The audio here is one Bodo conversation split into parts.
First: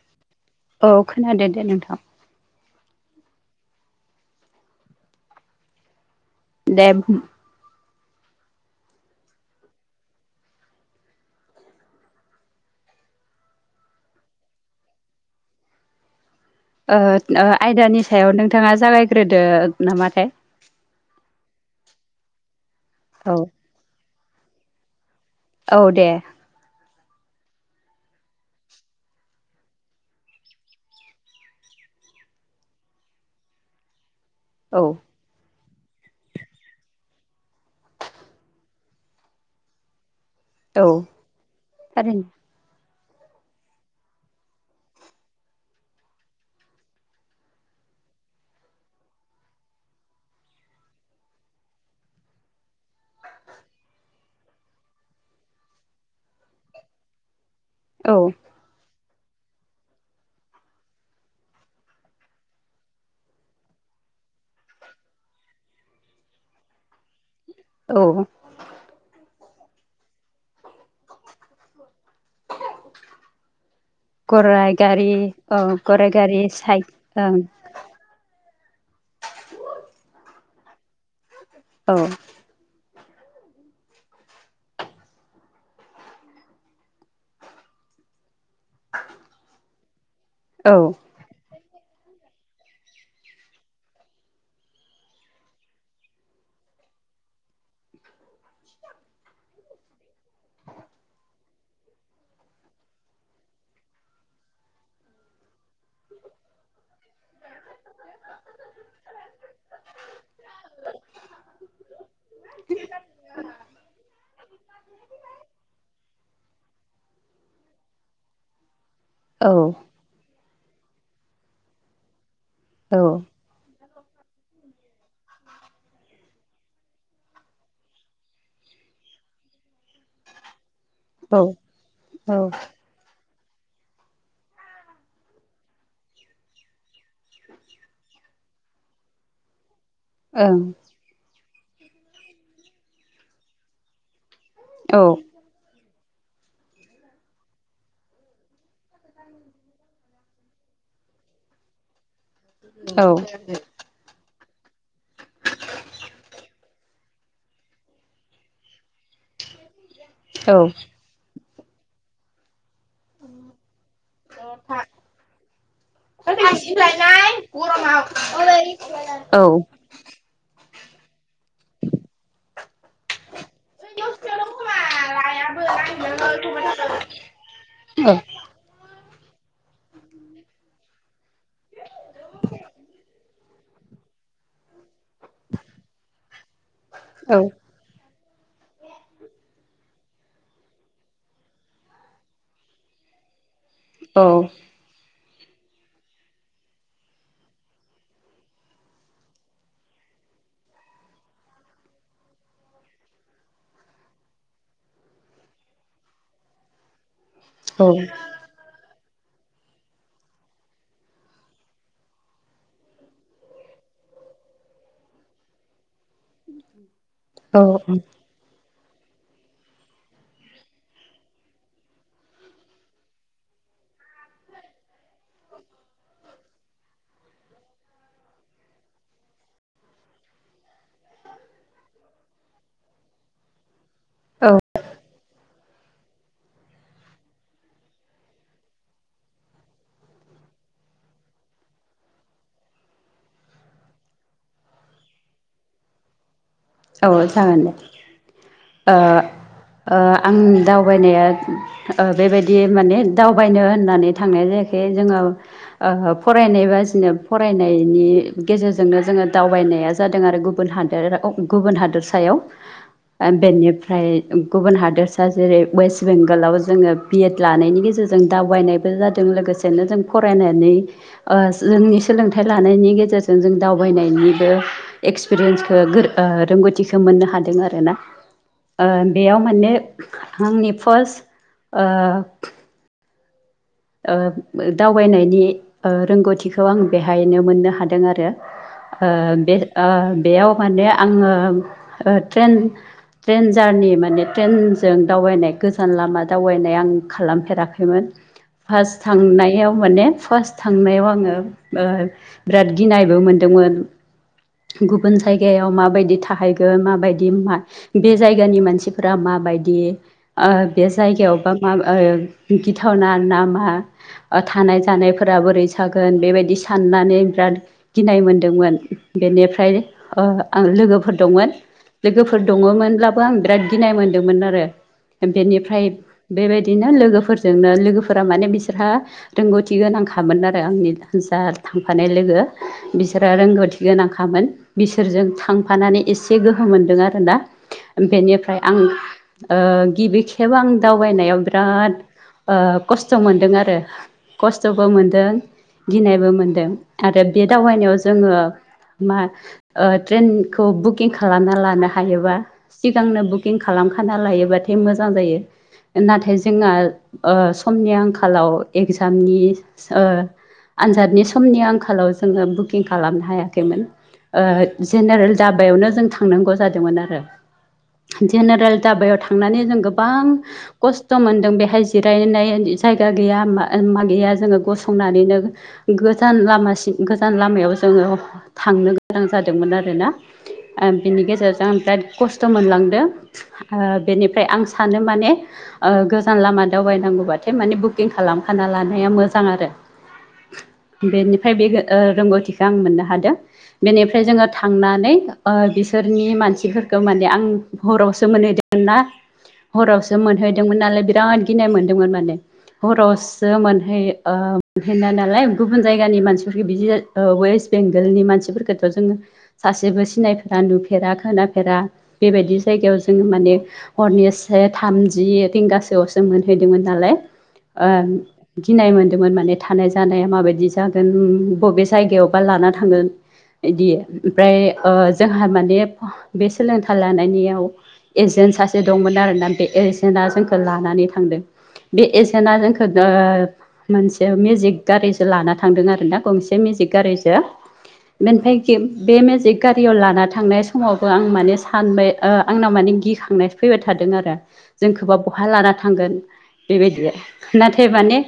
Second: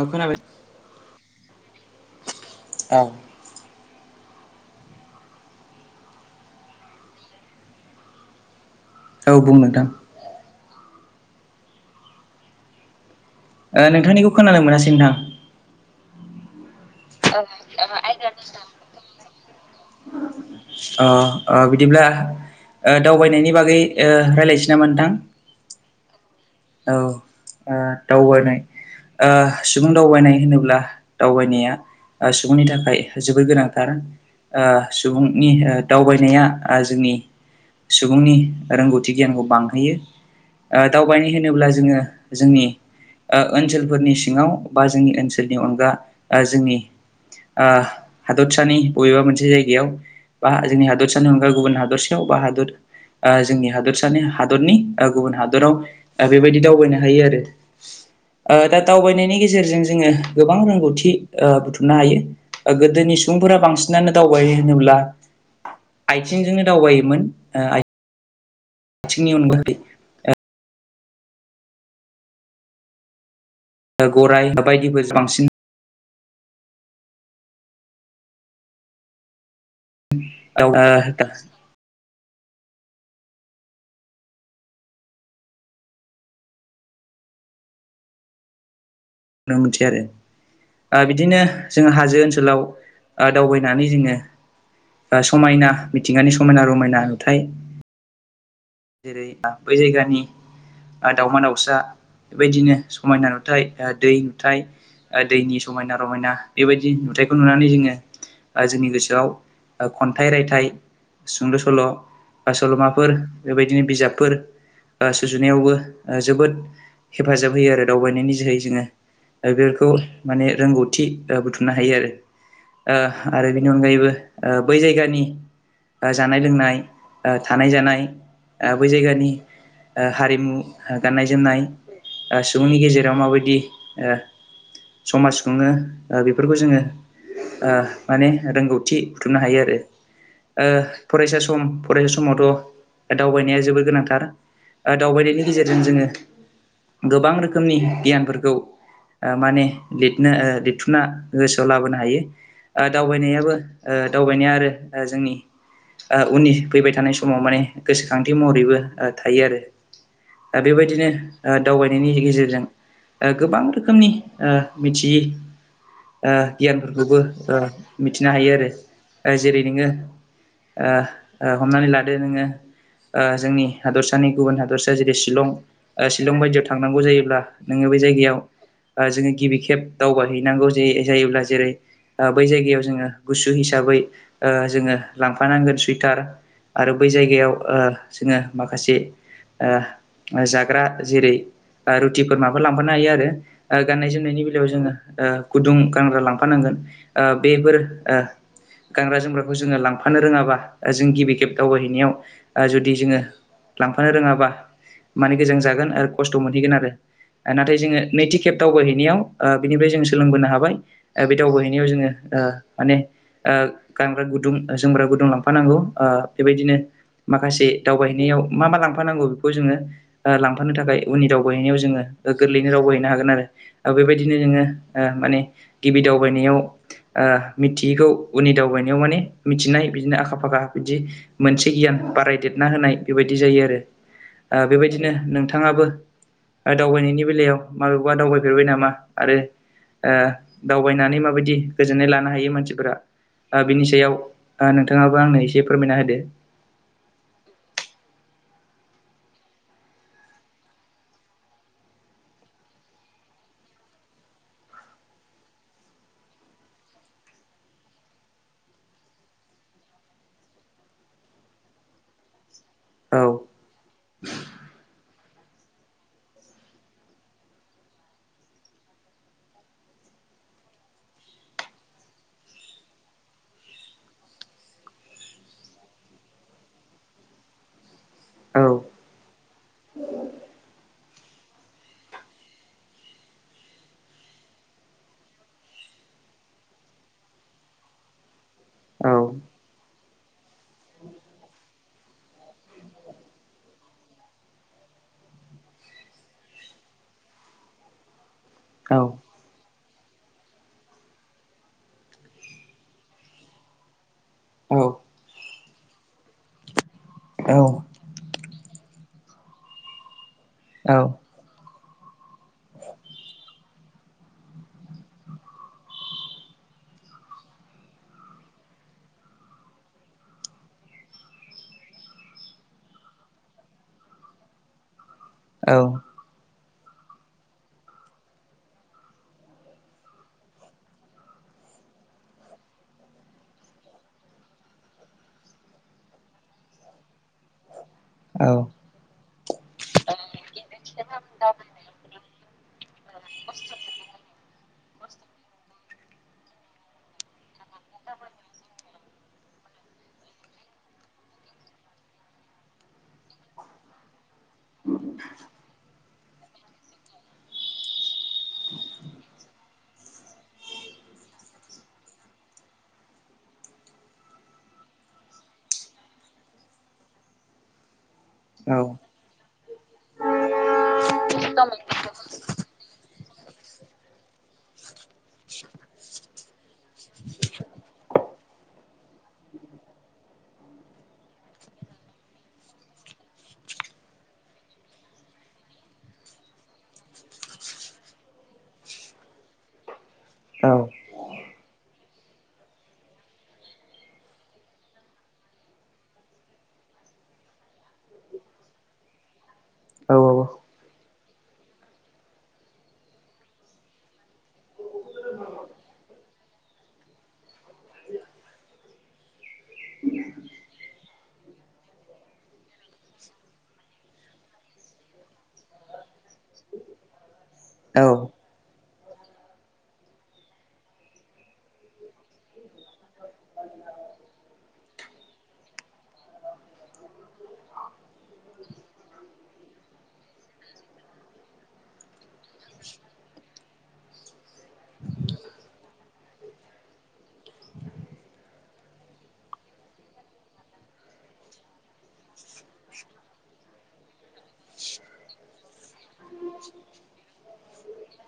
औ खोनाबाय औ खोनादो दे नोंथां। औ। दे [inaudible] औ बुं नोंथां। ओ नोंथांनिखौ खोनानो मोनासै नोंथां। ओ ओ आयदानि सायाव नोंथाङा जागायग्रोदो नामाथाय। अ अ बिदिब्ला ओ औ दावबायनायनि बागै ओ रायलायसिनामा नोंथां। औ दे। औ आ दावबायनाय ओ सुबुं दावबायनाय होनोब्ला दावबायनाया ओ सुबुंनि थाखाय जोबोर गोनांथार ओ औ सुबुंनि ओ दावबायनाया आ जोंनि सुबुंनि रोंगौथि गियानखौ बांहोयो। ओ औ दावबायनो होनोब्ला जोङो थारैनो जोंनि ओ ओनसोलफोरनि सिङाव बा जोंनि ओनसोलनि अनगा ओ जोंनि आह हादतसानि बबेबा मोनसे जायगायाव बा जोंनि हादरसानि अनगायै गुबुन हादरसायाव बा हादर ओ जोंनि हादरसानि हादरनि ओ गुबुन हादराव ओ बेबायदि दावबायनो हायो आरो। औ ओ दा दावबायनायनि गेजेरजों जोङो गोबां रोंगौथि ओ थु नो हायो ओ गोदोनि सुबुंफोरा बांसिनानो दावबायो होनोब्ला आइथिंजोंनो दावबायोमोन। औ। थिंनि अनगायै ओ गराइ गराय गारि बायदिफोरजों बांसिन औ गराय गारि साइ ओं [inaudible] औ दा औ। मिथियो आरो औ ओ बिदिनो जों हाजो ओनसोलाव ओ दावबायनानै जोङो ओ समायना मिथिंगानि समायना रमायना नुथाय जेरै बै जायगानि ओ दावमा दाउसा बेबायदिनो समायना नुथाय ओ दै नुथाय ओ दैनि समायना रमायना बेबायदि नुथायखौ नुनानै जोङो ओ जोंनि गोसोआव ओ खन्थाइ रायथाइ सुंद' सल' बा सल'माफोर बेबायदिनो बिजाबफोर ओ सुजुनायावबो ओ जोबोद हेफाजाब होयो आरो दावबायनायनि जोहै जोङो औ बेफोरखौ माने रोंगौथि ओ बुथुमनो हायो आरो ओ औ आरो बेनि अनगायैबो ओ बै जायगानि ओ जानाय लोंनाय ओ थानाय जानाय ओ बै जायगानि ओ हारिमु गाननाय औ जोमनाय ओ सुबुंनि गेजेराव माबायदि ओ समाज खुङो ओ बेफोरखौ जोङो ओ माने रोंगौथि बुथुमनो हायो आरो। ओं ओ फरायसा सम फरायसा समावथ' दावबायनाया जोबोर गोनांथार ओ औ औ दावबायनायनि गेजेरजों जोङो गोबां रोखोमनि गियानफोरखौ ओ माने लिरनो ओ लिरथुमना गोसोआव लाबोनो हायो। ओ औ दावबायनायाबो ओ दावबायनाया जोंनि ओ उननि फैबाय थानाय समाव माने गोसोखांथिमहरैबो ओ थायो आरो दा बेबायदिनो ओ दावबायनायनि गेजेरजों ओ गोबां रोखोमनि ओ मिथियि ओ गियानफोरखौबो ओ मिथिनो हायो आरो ओ जेरै नोङो ओ ओ हमनानै लादो नों ओ जोंनि हादरसानि गुबुन हादरसा जेरै शिलं ओ शिलं बायदियाव थांनांगौ जायोब्ला ङो बे जायगायाव ओ जोङो गिबि खेब दावबाय हैैनांगौ जे जायोब्ला जेरै ओ बै जायगायाव जोङो गुसु हिस हिसाबै ओ जोङो लांफानांगोन सुइटार आरो बै औ औ जायगायाव ओ जोङो माखासे ओ जाग्रा जेरै रुटिफोर माबा लांफानो हायो आरो ओ गाननाय जोमनायनि औ बेलायाव जोङो ओ गुदुं गानग्रा लांफानांगोन ओ बेफोर ओ गानग्रा जोमग्राखौ जोङो लांफानो रोङाबा जों गिबि खेब दावबायहैनायाव ओ जुदि जोङो लांफानो रोङाबा माने गोजां जागोन आरो खस्थ' मोनहैगोन आरो नाथाय औ जोङो नैथि खेब दावबायहैनायाव ओ बिनिफ्राय जों सोलोंबोनो हाबाय बे दावबायहैनायाव जोङो ओ माने ओ गानग्रा गुदुं जोमग्रा गुदुं लांफानांगौ ओ बेबायदिनो औ माखासे दावबायहैनायाव मा मा लांफानांगौ बेखौ जोङो ओ लांफानो थाखाय उननि दावबायहैनायाव जोङो ओ गोरलैयैनो दावबाय हैैनो हागोन आरो बेबायदिनो नोङो ओ माने गिबि दावबायनायाव ओ मिथियैखौ उननि दावबायनायाव माने मिथिनाय बिदिनो आखा फाखा बिदि मोनसे गियान बारायदेरना होनाय बेबायदि जायो आरो औ ओ बेबायदिनो नोंथाङाबो ओ दावबायनायनि बेलायाव माबेयावबा दावबायफेरबाय नामा आरो ओ दावबायनानै माबायदि गोजोननाय लानो हायो मानसिफोरा ओ बिनि सायाव ओ नोंथाङाबो आंनो एसे फोरमायना होदो औ जागोन दे ओ ओ आंनि दावबायनाया ओ बेबायदि माने दावबायनो होननानै थांनाय जाया जे जोङो ओ फरायनाय बाजिनो फरायनायनि गेजेरजोंनो जोङो दावबाय नाया जादों आरो गुबुन हादोराव गुबुन हादोरसायाव ओ बेनिफ्रा ओमफ्राय गुबुन हादोरसा जेरै वेस्ट बेंगलाव जोङो बिएड लानायनि गेजेरजों दावबायनाय लोगोसेनो जों फरायनानै जोंनि सोलोंथाइ लानायनि गेजेरजों जों दावबाय फैनायनिबो एक्सपिरियेन्सखौ रोंगौथिखौ मोननो हादों आरोना औ बेयाव माने आंनि फार्स्ट दावबायनायनि रोंगौथिखौ आं बेहायनो मोननो हादों आरो औ औ बे बेयाव माने आङो ट्रेन ट्रेन जारनि माने ट्रेनजों दावबायनाय गोजान लामा दावबायनाय आं खालामफेराखैमोन फार्स्ट औ थांनायाव माने फार्स्ट थांनायाव आङो बिराद गिनायबो मोनदोंमोन गुबुन जायगायाव माबायदि थाहैगोन माबायदि औ बे जायगानि मानसिफोरा माबायदि बे औ जायगायावबा मा गिथावना ना मा थानाय जानायफोरा बोरै जागोन बेबायदि साननानै बिराद गिनाय मोन्दों बेनिफ्राय आं लोगोफोर दंमोन लोगोफोर दङमोनब्लाबो आं बिराद गिनाय मोनदोंमोन आरो बेनिफ्राय बेबायदिनो लोगोफोरजोंनो लोगोफोर माने बिसोरहा रोंगौथि गोनांखामोन आरो आंनि जा थांफानाय लोगो बिस बिसोरा रोंगौथि गोनांखामोन बिसोरजों थांफानानै एसे गोहो मोनदों आरोना औ बेनिफ्राय आं गिबि खेब आं दावबायनायाव बिराद खस्थ' मोन्दों आरो खस्थ'बो मोनदों गिनायबो मोनदों आरो बे दावबायनायाव जोङो मा ट्रेनखौ बुकिं खालामना लानो हायोबा सिगांनो बुकिं खालाम खालामना लायोबाथाय मोजां जायो नाथाय जोंहा ओ समनि आंखालाव एग्जामनि आनजादनि समनि आंखालाव जोङो बुकिं खालामनो हायाखैमोन ओ जेनेरेल दाबायावनो जों थांनांगौ जादोंमोन आरो जेनेरेल औ दाबायाव थांनानै जों गोबां खस्थ' मोनदों बेहाय जिरायनाय जायगा गैया मा गैया जोङो गसंनानैनो गोजान लामासिम गोजान लामायाव याव जोङो थांनो गोनां जादोंमोन आरोना बिनि गेजेरजों आं बिराद खस्थ' मोनलांदों ओ बेनिफ्राय आं सानो माने ओ गोजान लामा दावबायनांगौ बाथाय माने बुकिं खालामखाना लानाया मोजां आरो बेनिफ्राय बे ओ रोंगौथिखौ आं मोननो हादों बेनिफ्राय जोङो थांनानै बिसोरनि मानसिफोरखौ माने आं हरावसो मोनहैदों ना हरावसो मोनहैदोंमोन नालाय बिराद गिनाय मोनदोंमोन माने हरावसो मोनहै ओ मोनहैनाय नालाय गुबुन जायगानि मानसिफोरखौ बिदि वेस्ट बेंगलनि मानसिफोरखौथ' जोङो सासेबो सिनायफेरा नुफेरा खोनाफेरा बेबाय बे बायदि जायगायाव जोङो माने हरनि से थामजि रिंगासोआवसो मोनहैदोंमोन नालाय ओ औ गिनाय मोनदों मोन माने थानाय जानाया माबायदि जागोन बबे जायगायावबा लाना थांगोन बिदि ओमफ्राय ओ जोंहा माने बे सोलोंथाइ लानायनियाव ए एजेन्ट सासे दंमोन आरोना बे एजेन्टआ जोंखौ लानानै थांदों बे एजेन्टआ जोंखौ ओ मोनसे मेजिक गारिजों लाना थांदों आरोना गंसे मेजिक गारि ओनफाय बे मेजिक गारियाव लाना थांनाय समावबो आं माने सा सानबाय आंनाव माने गिखांनाय फैबाय थादों आरो जोंखौबा बहा लाना थांगोन बेबायदि नाथाय माने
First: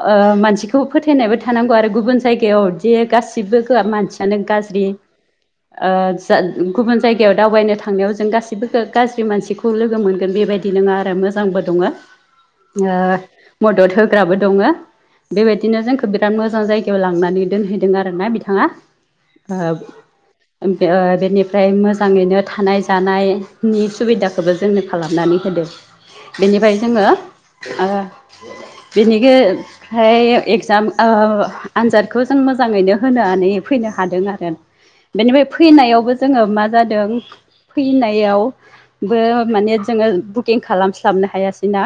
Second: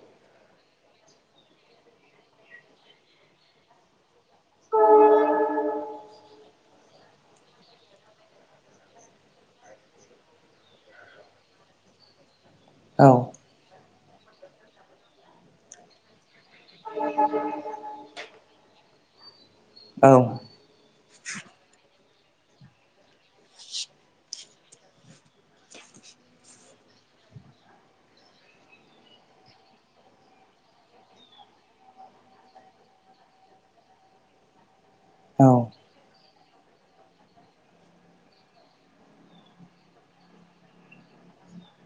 ओ मानसिखौ फोथायनायबो थानांगौ आरो गुबुन जायगायावदि गासिबो मानसियानो गाज्रि ओ गुबुन जायगायाव दावबायनो थांनायाव जों गासिबो गाज्रि मानसिखौ लोगो मोनगोन बे बेबायदि नङा आरो मोजांबो दङ ओ औ मदद होग्राबो दङ बेबायदिनो जोंखौ बिराद मोजां जायगायाव लांनानै दोनहैदों आरोना बिथाङा ओ ओम ओ बेनिफ्राय मोजाङैनो थानाय जानायनि सुबिदाखौबो जोंनो खालामनानै होदों बेनिफाय जोङो ओ बेनिगे फाय एक्जाम ओ‌‌ आनजादखौ जों मोजाङैनो होनानै फैनो फैनो हादों आरो बेनिफ्राय औ फैनायावबो जोङो मा जादों फैनायाव बो माने जोङो बुकिं खालामस्लाबनो हायासै ना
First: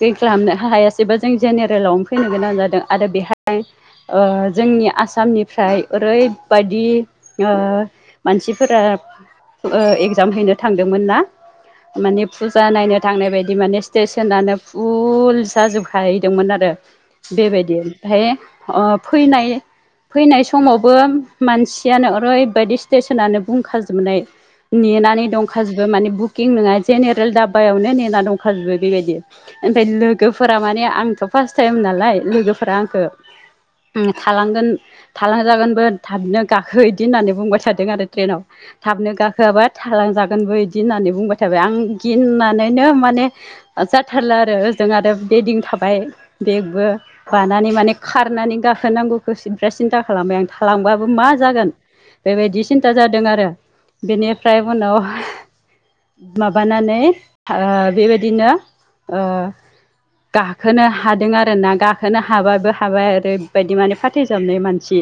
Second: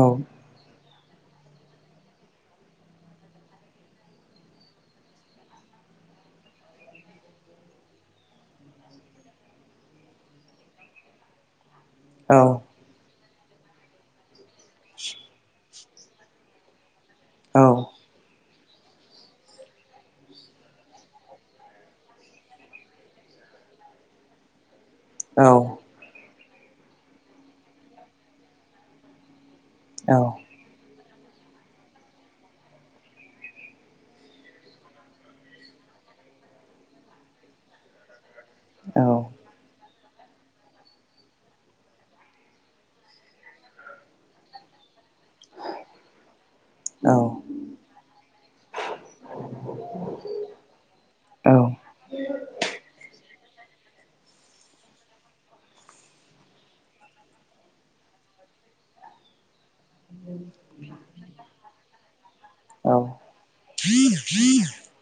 औ खालामनो हायासैबा जों जेनेरेलावनो फैनो गोनां जादों आरो बेहाय ओ ओ जोंनि आसामनिफ्राय ओरैबायदि ओ मानसिफोरा ओ‌ एगजाम हैनो थांदोंमोन ना माने औ फुजा नायनो थांनाय बायदि माने स्टेसनानो फुल जाजोबखाहैदोंमोन आरो बेबायदि ओमफाय अ फैनाय फैनाय समावबो मानसियानो ओरैबायदि स्टेसनानो बुंखाजोबनाय नेनानै औ दंखाजोबो माने बुकिं नङा जेनेरेल दाब्बायावनो नेना दंखाजोबो बेबायदि ओमफाय औ लोगोफोरा माने आंथ‌ फार्स्ट टाइम नालाय लोगोफोरा आंखो थालांगोन थालांजागोनबो थाबनो गाखो इदि होननानै बुंबाय थादों आरो ट्रेनाव औ थाबनो गाखोआबा थालांजागोनबो इदि होननानै बुंबाय थाबाय आं गिननानैनो माने जाथारला आरो ओजों आरो बेदिं थाबाय बेगबो बानानै माने खारनानै गा गाखोनांगौखौ सिब्रा सिन्था खालामबाय आं थालांबाबो मा औ जागोन बेबायदि सिन्था जादों आरो बेनिफ्राय उनाव माबानानै ओ बेबायदिनो ओ गाखोनो हादों आरोना गाखोनो हाबाबो हाबाय आरो बायदि माने फाथैजाबनाय मानसि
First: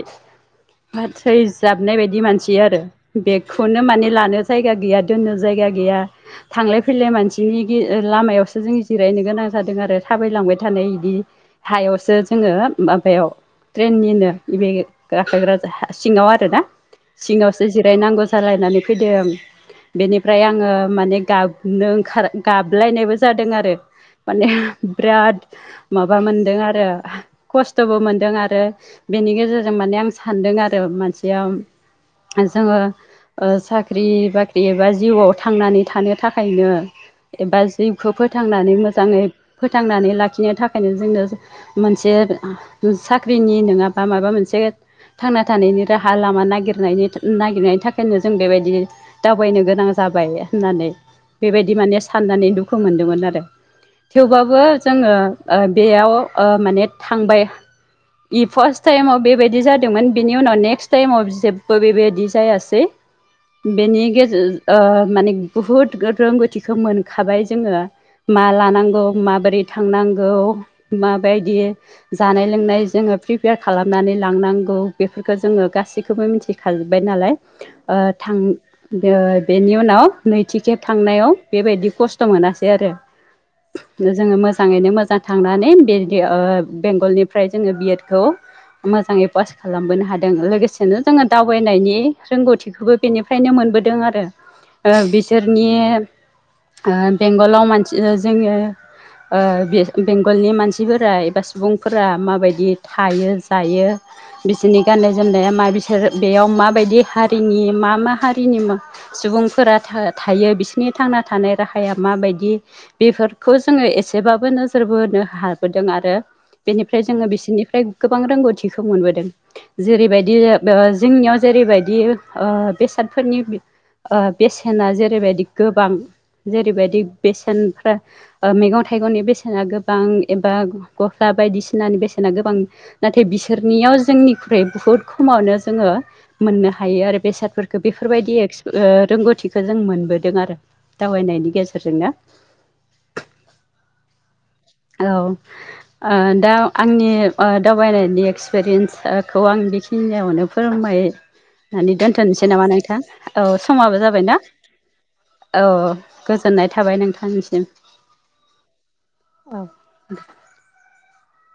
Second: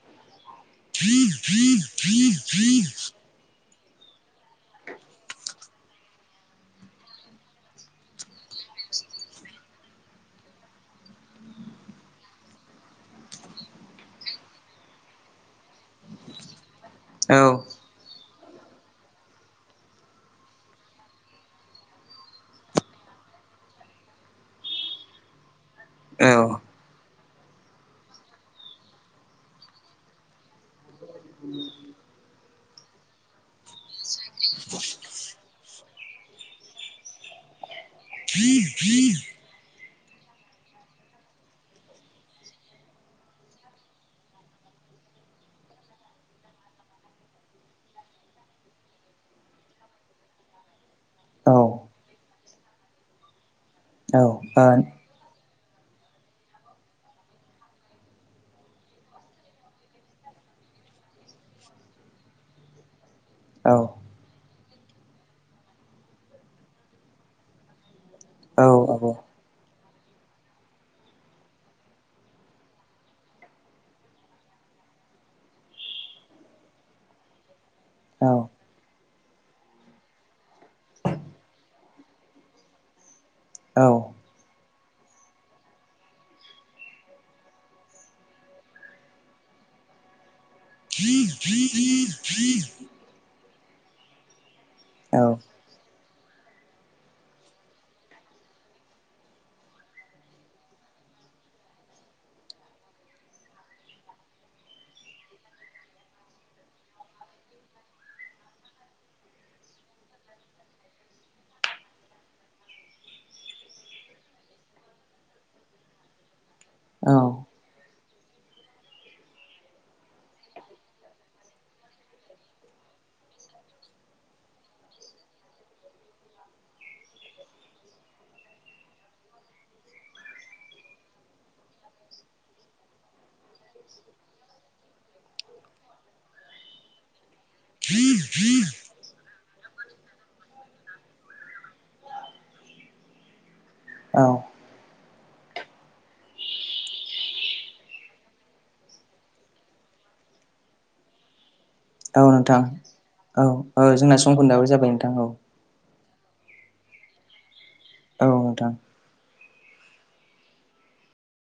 फाथै जाबनाय बायदि मानसि आरो बेखौनो माने लानो जायगा गैया दोननो जाय गा गैया थांलाय फैलाय मानसि नि गे ओ लामायावसो जों जिरायनो गोनां जादों आरो। थाबायलांबाय थानाय बिदि हायावसो जोङो माबायाव ट्रेननिनो बे गाख्लायग्रा सिङाव आरो ना ओ औ आब' सिङावसो जिरायनांगौ जालायनानै फैदों। बेनिफ्राय आङो माने गाबनो ओंखार गाबलायनायबो जादों आरो माने बिराद माबा औ मोनदों आरो। खस्थबो मोनदों आरो बेनि गेजेरजों माने आं सानदों आरो मानसैया जोङो ओ साख्रि बाख्रि एबा जिउआव थांनानै थानो थाखायनो एबा जिउखौ फोथांनानै मोजाङै फोथांनानै लाखिनो थाखायनो जोंनो मोनसे साख्रिनि नोङाबा माबा मोनसे थांना थानायनि राहा लामा नागिरनायनि नागिरनायनि थाखायनो जों बेबायदि दावबायनो गोनां जा जाबाय होननानै बेबायदि माने साननानै दुखु मोनदोंमोन आरो थेवबाबो जोङो ओ बेयाव ओ माने थांबाय इ फार्स्ट टाइमाव बेबायदि जादोंमोन बेनि उनाव नेक्स्ट टाइमाव जेबबो बेबायदि जायासै। बेनि गेजेर ओ माने बुहुद रोंगौथिखो मोनखाबाय जोङो। मा लानांगौ माबोरै थांनां गौ‌ माबायदि जानाय लोंनाय जोङो प्रिपेयार खालामनानै लांनांगौ बेफोर खो जोङो गासैखौबो मिथिखाजोबाय नालाय ओ थां बो बेनि उनाव नैथि खेब थांनायाव बेबायदि थ' मोनासै आरो। जोङो मो जाङैनो मोजां थांनानै बे दि ओ बेंगलनिफ्राय जोङो बिएडखौ मोजाङै पास खालामबोनो हादों। लोगोसेनो जोङो दावबायनायनि रोंगौथिखौबो बेनिफ्रायनो मोन नबोदों आरो। बेसोरनि ओ बेंगलाव मानसि ओ जोङो ओ बे बेंगलनि मानसिफोरा एबा सुबुंफोरा माबायदि थायो जायो बिसोरनि गाननाय जोमनाया मा बिसोर बेयाव माबायदि हारिनि मा मा हारिनि सुबुंफोरा था-थायो बिसोरनि थांना थानाय राहाया माबायदि बेफोरखौ जोङो एसेबाबो नोजोर बोनो हाबोदों आरो बेनिफ्राय औ जोङो बिसोरनिफ्राय गोबां रोंगौथिखौ मोनबोदों। जेरैबायदि ओ जोंनियाव जेरैबायदि ओ बेसादफोरनि बि ओ बेसेना जेरैबायदि गोबां जेरैबायदि बेसेनफ्रा ओ मैगं थाइगंनि बेसेना गोबां एबा गस्ला बायदिसिनानि बेसेना गोबां नाथाय बि सोरनियाव जोंनिख्रुइ बुहुत खमावनो जोङो मोननो हायो आरो बेसाद फोरखो। बेफोरबायदि एक्स रोंगौथिखौ जों मोनबोदों आरो। दावबायनायनि गेजेरजोंनो। औ। औ आ दा आंनि ओ दावबायनायनि एक्सपिरियेन्सखौ आं बे खिनियावनो फोरमाय नानै दोन्थ'नोसै नामा नोंथां। औ समाबो जोंना जाबाय ना? समखोन्दोआबो जाबाय नोंथां औ अ गोजोननाय थाबाय नोंथांनिसिम। औ नोंथां। औ।